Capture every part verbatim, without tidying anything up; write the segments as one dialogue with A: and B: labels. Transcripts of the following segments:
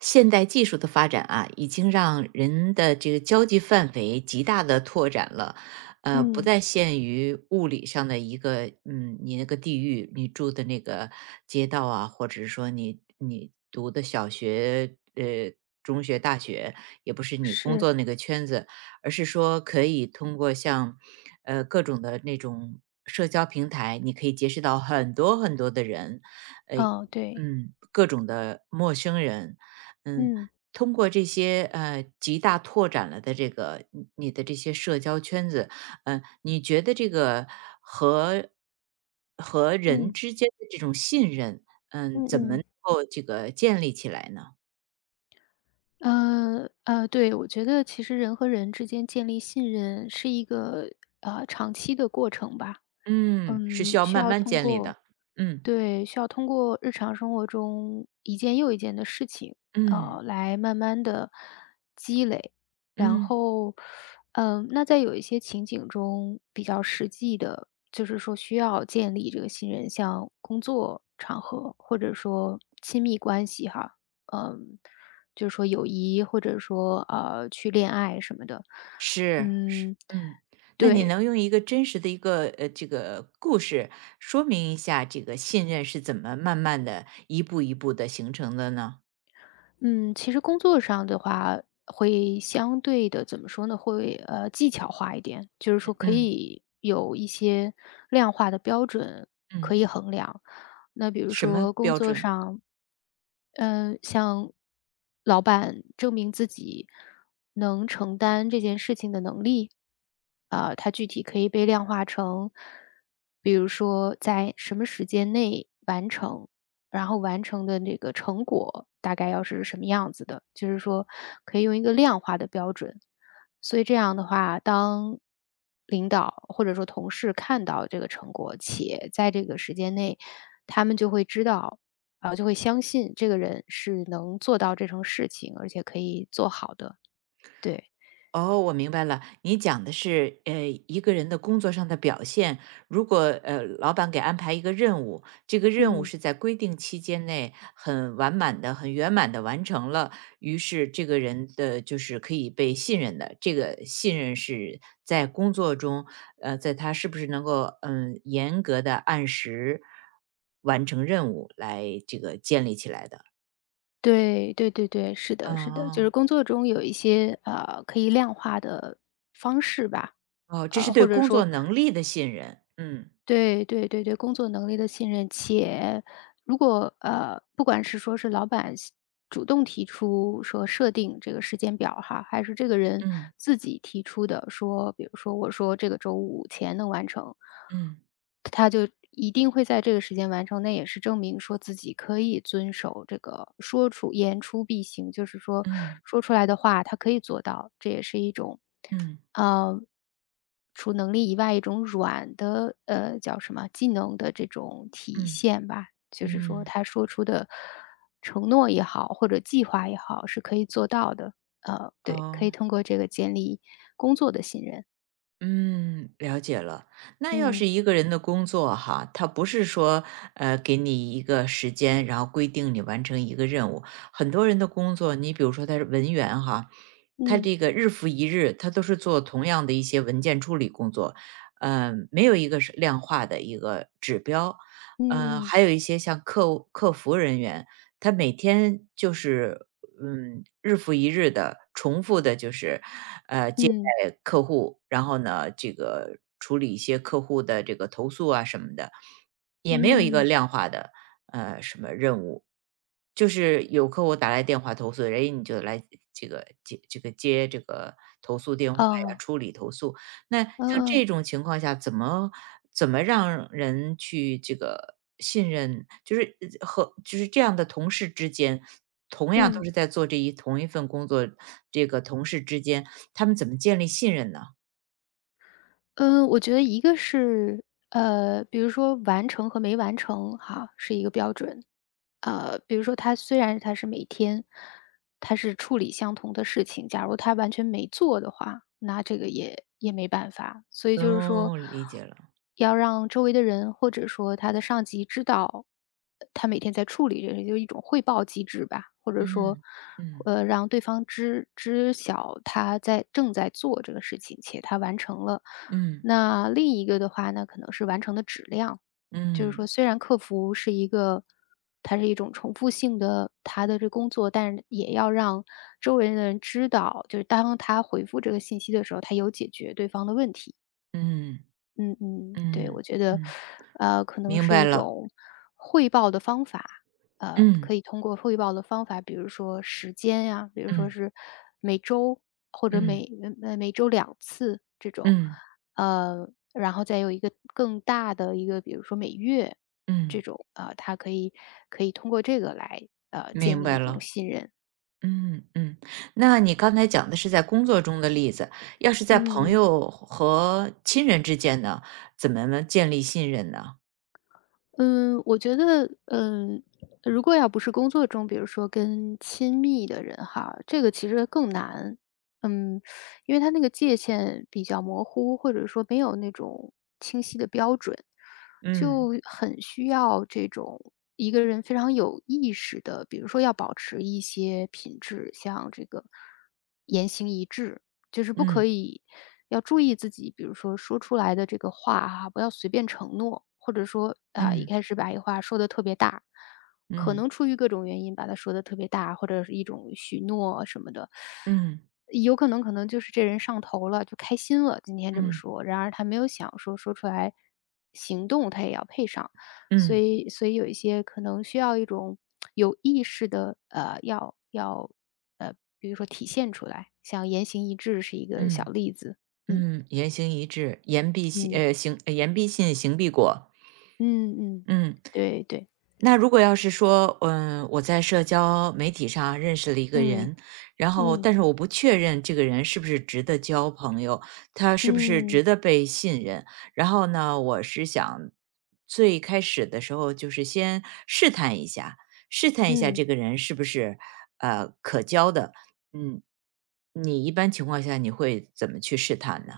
A: 现代技术的发展啊，已经让人的这个交际范围极大的拓展了，呃，不
B: 嗯，
A: 再限于物理上的一个，嗯，你那个地域，你住的那个街道啊，或者是说你你读的小学，呃，中学、大学，也不是你工
B: 是，
A: 作那个圈子，而是说可以通过像，呃，各种的那种社交平台，你可以结识到很多很多的人，呃，
B: 哦，对，
A: 嗯，各种的陌生人，嗯，
B: 嗯，
A: 通过这些呃极大拓展了的这个你你的这些社交圈子，呃，你觉得这个和和人
B: 嗯，
A: 之间的这种信任，嗯，
B: 嗯
A: 怎么能
B: 嗯，
A: 够这个建立起来呢？
B: 呃，呃，对，我觉得其实人和人之间建立信任是一个，呃，长期的过程吧。
A: 嗯，是需
B: 嗯，
A: 要
B: 需
A: 慢
B: 要
A: 慢
B: 通
A: 建立
B: 过
A: 的。嗯。
B: 对，需要通过日常生活中一件又一件的事情，啊，
A: 嗯
B: 来慢慢的积累。然
A: 嗯。
B: 后，嗯，那在有一些情景中比较实际的，就是说需要建立这个信任，像工作场合或者说亲密关系哈，嗯，就是说友谊或者说，呃，去恋爱什么的。
A: 是是。
B: 嗯，
A: 嗯那你
B: 对。
A: 能用一个真实的一个呃这个故事说明一下这个信任是怎么慢慢的一步一步的形成的呢？
B: 嗯，其实工作上的话，会相对的怎么说呢，会，呃，技巧化一点。就是说可
A: 嗯。
B: 以有一些量化的标准
A: 嗯，
B: 可以衡量。那比如
A: 什么
B: 说工
A: 标
B: 作
A: 准？
B: 上，嗯，向老板证明自己能承担这件事情的能力，啊，它具体可以被量化成，比如说在什么时间内完成。然后完成的那个成果大概要是什么样子的，就是说可以用一个量化的标准。所以这样的话，当领导或者说同事看到这个成果，且在这个时间内，他们就会知道，然后就会相信这个人是能做到这种事情，而且可以做好的。对，
A: 哦，我明白了，你讲的是，呃，一个人的工作上的表现，如果呃，老板给安排一个任务，这个任务
B: 嗯，
A: 是在规定期间内很完满的、很圆满的完成了，于是这个人的就是可以被信任的。这个信任是在工作中，呃，在他是不是能够嗯严格的按时完成任务来这个建立起来的。
B: 对对对对，是的，是的，就
A: 哦。
B: 是工作中有一些呃可以量化的方式吧，
A: 哦，这是
B: 呃，
A: 对
B: 或者
A: 工作
B: 说
A: 能力的信任。嗯。
B: 对对对对，工作能力的信任，且如果呃，不管是说是老板希主动提出说设定这个时间表哈，还是这个人
A: 嗯。
B: 自己提出的说，比如说我说这个周五前能完成，
A: 嗯。
B: 他就一定会在这个时间完成，那也是证明说自己可以遵守这个说出言出必行，就是说
A: 嗯。
B: 说出来的话他可以做到，这也是一种，
A: 嗯。嗯。
B: 嗯。除能力以外，一种软的，呃，叫什么技能的这种体
A: 嗯。
B: 现吧。就是说
A: 嗯
B: 他说出的承诺也好，或者计划也好，是可以做到的。呃，对，
A: 哦。
B: 可以通过这个建立工作的信任。
A: 嗯，了解了。那要
B: 嗯，
A: 是一个人的工作哈，他不是说呃给你一个时间，然后规定你完成一个任务。很多人的工作，你比如说他是文员哈，他
B: 嗯，
A: 这个日复一日，他都是做同样的一些文件处理工作，呃，没有一个是量化的一个指标。呃，
B: 嗯嗯，
A: 还有一些像客户客服人员，他每天就是嗯，日复一日的重复的，就是呃接
B: 嗯，
A: 待客户，然后呢，这个处理一些客户的这个投诉啊什么的，也没有一个嗯
B: 嗯，
A: 量化的呃什么任务，就是有客户打来电话投诉，人家你就来这个接这个接这个投诉电话呀，
B: 哦，
A: 处理投诉。那
B: 嗯
A: 像这
B: 嗯，
A: 种情况下，怎么怎么让人去这个信任，就是呃和就是这样的同事之间，同样嗯都
B: 嗯。
A: 是在做这一同一份工作，这个同事之间，他们怎么建立信任呢？
B: 嗯，我觉得一个是，呃，比如说完成和没完成哈，是一个标准。呃，比如说他虽然他是每天，他是处理相同的事情，假如他完全没做的话，那这个也也没办法。所以就是说，
A: 哦，理解了。
B: 要让周围的人或者说他的上级知道，呃他每天在处理这个，就是一种汇报机制吧，或者说，
A: 嗯。嗯。
B: 呃，让对方知知晓他在正在做这个事情，且他完成了。
A: 嗯。
B: 那另一个的话，呢，可能是完成的质量，就是
A: 嗯。
B: 说虽然客服是一个它是一种重复性的他的这工作，但是也要让周围的人知道，就是当他回复这个信息的时候，他有解决对方的问题。
A: 嗯。
B: 嗯嗯，对，
A: 嗯。
B: 我觉得，
A: 嗯。
B: 呃，可能
A: 明
B: 是
A: 白
B: 一
A: 了。
B: 种汇报的方法，呃，可
A: 嗯。
B: 以通过汇报的方法，比如说时间呀，比如说
A: 嗯。
B: 是每周或者
A: 嗯。
B: 每呃每周两次这种，
A: 嗯。
B: 呃，然后再有一个更大的一个，比如说每月这
A: 嗯。
B: 种，啊、呃，它可以可以通过这个来呃
A: 明
B: 建立
A: 白
B: 一种
A: 了。
B: 信任，
A: 嗯嗯，那你刚才讲的是在工作中的例子，要是在朋
B: 嗯。
A: 友和亲人之间呢，怎么能建立信任呢？
B: 嗯，我觉得，嗯，如果要不是工作中，比如说跟亲密的人哈，这个其实更难。嗯，因为他那个界限比较模糊，或者说没有那种清晰的标准，
A: 嗯
B: 就很需要这种一个人非常有意识的，比如说要保持一些品质，像这个就是不可
A: 嗯。
B: 以要注意自己，比如说说出来的这个话哈，不要随便承诺，或者说啊，一
A: 嗯。
B: 开始把一话说的特别大，可
A: 嗯。
B: 能出于各种原因把它说的特别大，或者是一种许诺什么的，
A: 嗯。
B: 有可能可能就是这人上头了，就开心了，今天这
A: 嗯。
B: 么
A: 嗯。
B: 说，然而他没有想说说出来，行动他也要配上。所
A: 嗯。
B: 以所以有一些可能需要一种有意识的，呃，要要，呃，比如说体现出来，像言行一致是一个小
A: 嗯。
B: 例子。嗯
A: 嗯言行一致，言必信，
B: 嗯
A: 呃，行，呃言必信，行必果。
B: 嗯嗯，
A: 嗯。
B: 对对，
A: 那如果要是说，嗯，我在社交媒体上认识了一个
B: 嗯
A: 人，然后
B: 嗯
A: 但是我不确认这个人是不是值得交朋友，他是不是值
B: 嗯
A: 得被信任，然后呢，我是想最开始的时候就是先试探一下，试探一下
B: 嗯
A: 这个人是不是呃可交的，嗯，你一般情况下你会怎么去试探呢？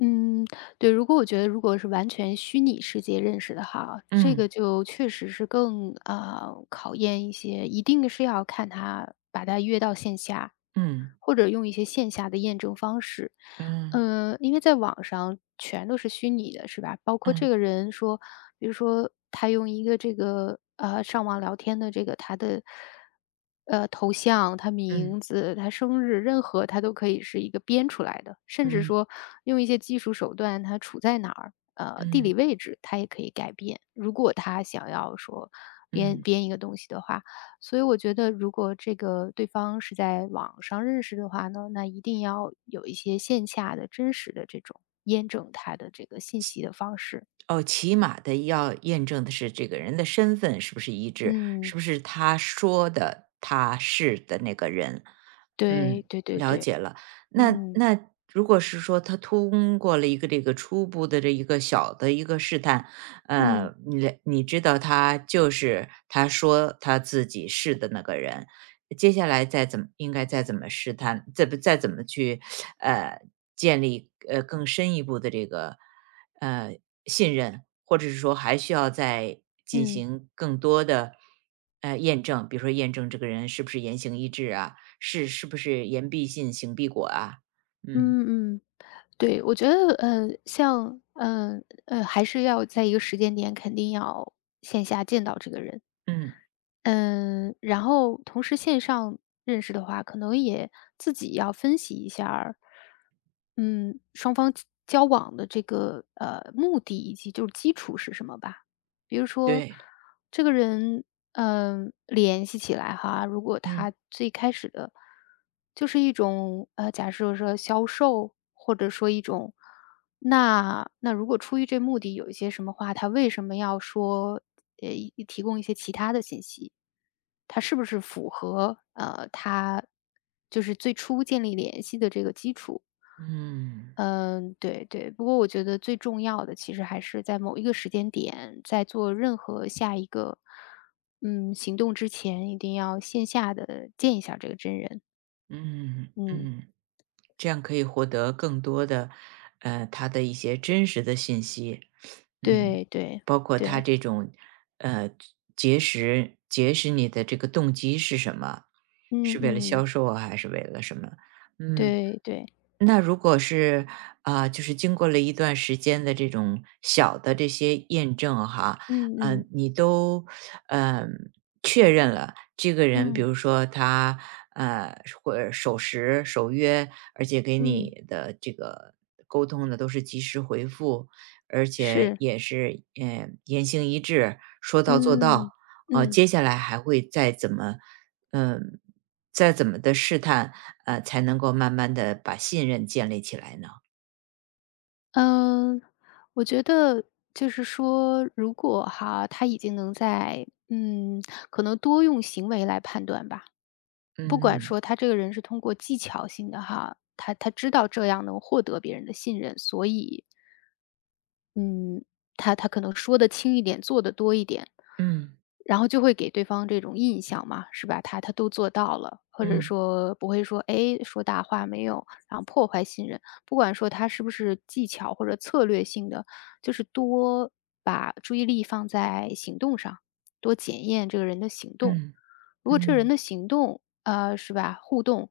B: 嗯，对，如果我觉得如果是完全虚拟世界认识的哈，这
A: 嗯。
B: 个就确实是更，呃，考验一些一定是要看他把他约到线下。
A: 嗯。
B: 或者用一些线下的验证方式。
A: 嗯。
B: 呃，因为在网上全都是虚拟的，是吧？包括
A: 嗯。
B: 这个人说，比如说他用一个这个呃上网聊天的这个他的呃头像、他
A: 嗯。
B: 名
A: 嗯。
B: 字、他生日，任何他都可以是一个编出来的，甚至
A: 嗯。
B: 说用一些技术手段，他处在哪儿，呃，地
A: 嗯。嗯。
B: 理位置他也可以改变。如果他想要说编
A: 嗯。
B: 编一个东西的话，所以我觉得如果这个对方是在网上认识的话呢，那一定要有一些线下的真实的这种验证他的这个信息的方式。
A: 哦，起码的要验证的是这个人的身份是不是一致，是
B: 嗯，
A: 不是他说的他是的那个人。嗯，
B: 对对对
A: 了
B: 对，
A: 解了。那
B: 嗯
A: 那如果是说他通过了一个这个初步的这一个小的一个试探，
B: 嗯
A: 呃，你了你知道他就是他说他自己是的那个人，接下来再怎么应该再怎么试探，再不再怎么去，呃，建立呃更深一步的这个呃信任，或者是说还需要再进
B: 嗯
A: 行更多的呃验证，比如说验证这个人是不是言行一致啊，是是不是言必信，行必果啊？嗯。
B: 嗯嗯，对，我觉得呃，像呃呃，还是要在一个时间点肯定要线下见到这个人。
A: 嗯，
B: 嗯，然后同时线上认识的话，可能也自己要分析一下儿嗯，双方交交往的这个，呃，目的以及就是基础是什么吧。比如说
A: 对。
B: 这个人，嗯，联系起来哈，如果
A: 嗯。
B: 他最开始的就是一种，呃，假设说销售，或者说一种那那如果出于这目的有一些什么话，他为什么要说，呃，提供一些其他的信息？它是不是符合，呃，它就是最初建立联系的这个基础。
A: 嗯。
B: 嗯，对对。不过我觉得最重要的其实还是在某一个时间点，在做任何下一个，嗯，行动之前，一定要线下的见一下这个真人。
A: 嗯。嗯。
B: 嗯，
A: 嗯。这样可以获得更多的，呃，他的一些真实的信息。嗯。
B: 对对
A: 包括他
B: 对，
A: 这种，呃，结识结识你的这个动机是什么？
B: 嗯
A: 是为了销
B: 嗯，
A: 售啊，还是为了什么？嗯。
B: 对对，
A: 那如果是啊、就是经过了一段时间的这种小的这些验证哈，
B: 嗯
A: 嗯、呃
B: 嗯，
A: 你都嗯、呃确认了这个人，比
B: 嗯
A: 如说他呃会守时守约，而且给
B: 嗯，
A: 你的这个沟通呢都是及时回复，而且
B: 是，
A: 也是嗯、呃言行一致，说到做到。
B: 嗯，
A: 呃，
B: 嗯。
A: 接下来还会再怎么嗯，再怎么的试探，呃，才能够慢慢的把信任建立起来呢？
B: 嗯，我觉得就是说，如果哈，他已经能在嗯，可能多用行为来判断吧。不管
A: 嗯。
B: 说他这个人是通过技巧性的哈，他他知道这样能获得别人的信任，所以嗯他他可能说的轻一点，做的多一点，
A: 嗯。
B: 然后就会给对方这种印象嘛，是吧？他他都做到了，或者
A: 嗯。
B: 说不会说，哎，说大话没有，然后破坏信任。不管说他是不是技巧或者策略性的，就是多把注意力放在行动上，多检验这个人的行动。
A: 嗯。
B: 如果这人
A: 嗯。
B: 的行动啊，呃，是吧，互动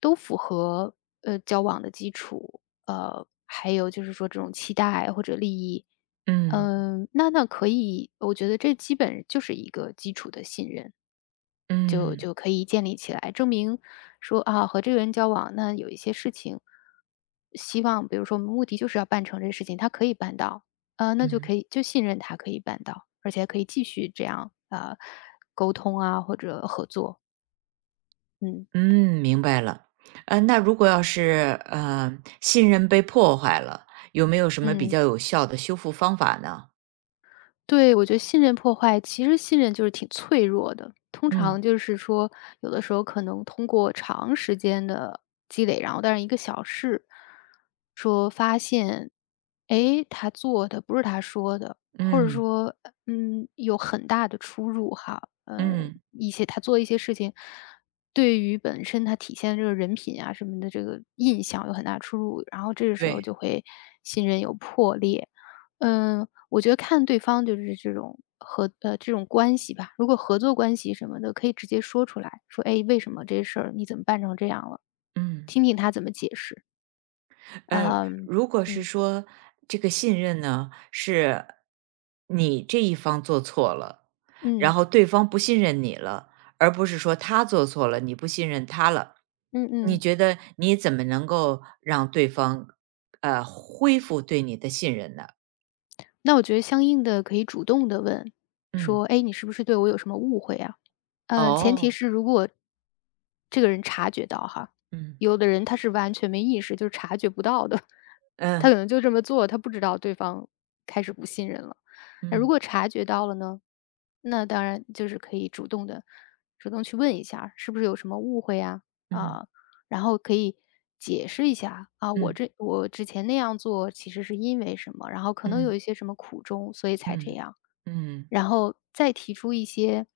B: 都符合，呃，交往的基础，呃，还有就是说这种期待或者利益，
A: 嗯。嗯。
B: 嗯，那那可以，我觉得这基本就是一个基础的信任。就
A: 嗯。
B: 就可以建立起来，证明说啊，和这个人交往，那有一些事情，希望比如说我们目的就是要办成这事情，他可以办到，呃，那就
A: 嗯。
B: 可以就信任他可以办到，而且还可以继续这样啊、呃沟通啊或者合作，嗯
A: 嗯，明白了。呃，那如果要是，呃，信任被破坏了，有没有什么比
B: 嗯。
A: 较有效的修复方法呢？
B: 对，我觉得信任破坏，其实信任就是挺脆弱的。通
A: 嗯。
B: 常就是说，有的时候可能通过长时间的积累，然后但是一个小事，说发现，哎，他做的不是他说的，或者
A: 嗯。
B: 说，嗯，有很大的出入哈。呃，
A: 嗯，
B: 一些他做一些事情，对于本身他体现这个人品啊什么的这个印象有很大出入，然后这个时候
A: 对。
B: 就会信任有破裂。嗯，我觉得看对方就是这种合呃，这种关系吧，如果合作关系什么的，可以直接说出来，说：“哎，为什么这事儿你怎么办成这样了？”
A: 嗯。
B: 听听他怎么解释，
A: 嗯，
B: 嗯，
A: 如果是
B: 嗯，
A: 说这个信任呢，是你这一方做错了，然
B: 嗯，
A: 后对方不信任你了，而不是说他做错了，你不信任他了。
B: 嗯
A: 你
B: 嗯。
A: 觉得你怎么能够让对方呃恢复对你的信任呢？
B: 那我觉得相应的可以主动的问，
A: 嗯。
B: 说：“哎，你是不是对我有什么误会啊？”呃，前提
A: 哦。
B: 是如果这个人察觉到哈，
A: 嗯。
B: 有的人他是完全没意识，就是察觉不到的，他
A: 嗯。
B: 可能就这么做，他不知道对方开始不信任了。那如
A: 嗯。
B: 果察觉到了呢，那当然就是可以主动的，主动去问一下，是不是有什么误会呀？
A: 嗯。
B: 啊，然后可以解释一下，啊，我
A: 嗯。
B: 这我之前那样做其实是因为什么，然后可能
A: 嗯。嗯。
B: 有一些什么苦衷，所以才这
A: 嗯。
B: 样。
A: 嗯。
B: 然后再提出一些，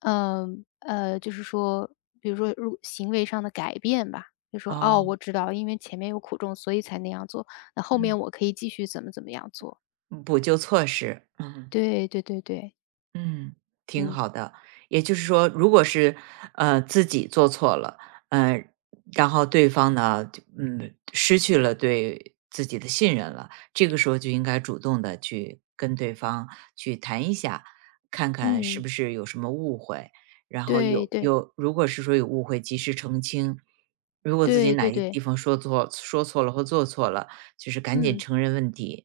B: 嗯呃，就是说，比如说如行为上的改变吧，就说哦，
A: 哦。
B: 我知道，因为前面有苦衷，所以才那样做，那后
A: 嗯，
B: 面我可以继续怎么怎么样做。
A: 补救措施。嗯。
B: 对对对对，
A: 嗯，挺
B: 嗯
A: 好的。也就是说，如果是呃自己做错了，呃，然后对方呢，就嗯，失去了对自己的信任了，这个时候就应该主动的去跟对方去谈一下，看看是
B: 嗯，
A: 不是有什么误会，然后
B: 对
A: 有
B: 对
A: 有，如果是说有误会，及时澄清。如果自己
B: 对
A: 哪
B: 对
A: 一个地
B: 对，
A: 方说错、说错了或做错了，就是赶紧
B: 嗯
A: 承认问题，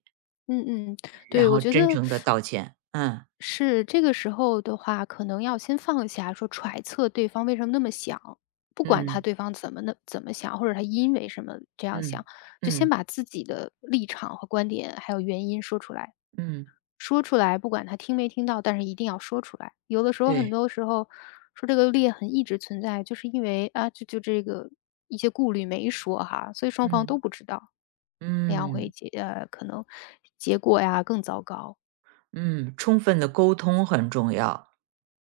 B: 嗯嗯，
A: 然
B: 对，我
A: 后
B: 觉
A: 真
B: 得
A: 诚的道歉。嗯
B: 是，这个时候的话，可能要先放下，说揣测对方为什么那么想，不管他
A: 嗯。
B: 对方怎么那怎么想，或者他因为什么这样
A: 嗯。
B: 想，就
A: 嗯。
B: 先把自己的立场和观点还有原因说出来，
A: 嗯。
B: 说出来，不管他听没听到，但是一定要说出来。有的时候，很
A: 对。
B: 多时候说这个裂痕一直存在，就是因为啊，就就这个一些顾虑没说哈，所以双方
A: 嗯。
B: 都不知道，那样会
A: 嗯。
B: 结呃可能结果呀更糟糕。
A: 嗯。充分的沟通很重要，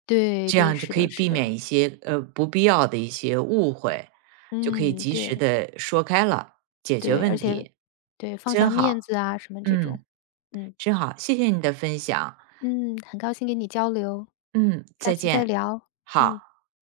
B: 对
A: 这
B: 对，
A: 样就
B: 是
A: 可以
B: 的，是
A: 避
B: 的。
A: 免一些呃不必要的一些误会，就可以
B: 嗯，
A: 及时
B: 对，
A: 的说开了，解决
B: 对，而
A: 问
B: 且
A: 题。
B: 对，放
A: 真
B: 下
A: 好。
B: 面子啊什么这种。
A: 嗯。
B: 嗯，
A: 真好，谢谢你的分享。
B: 嗯，很高兴跟你交流，
A: 嗯，
B: 下
A: 再
B: 次再
A: 见。
B: 聊，
A: 好。
B: 嗯。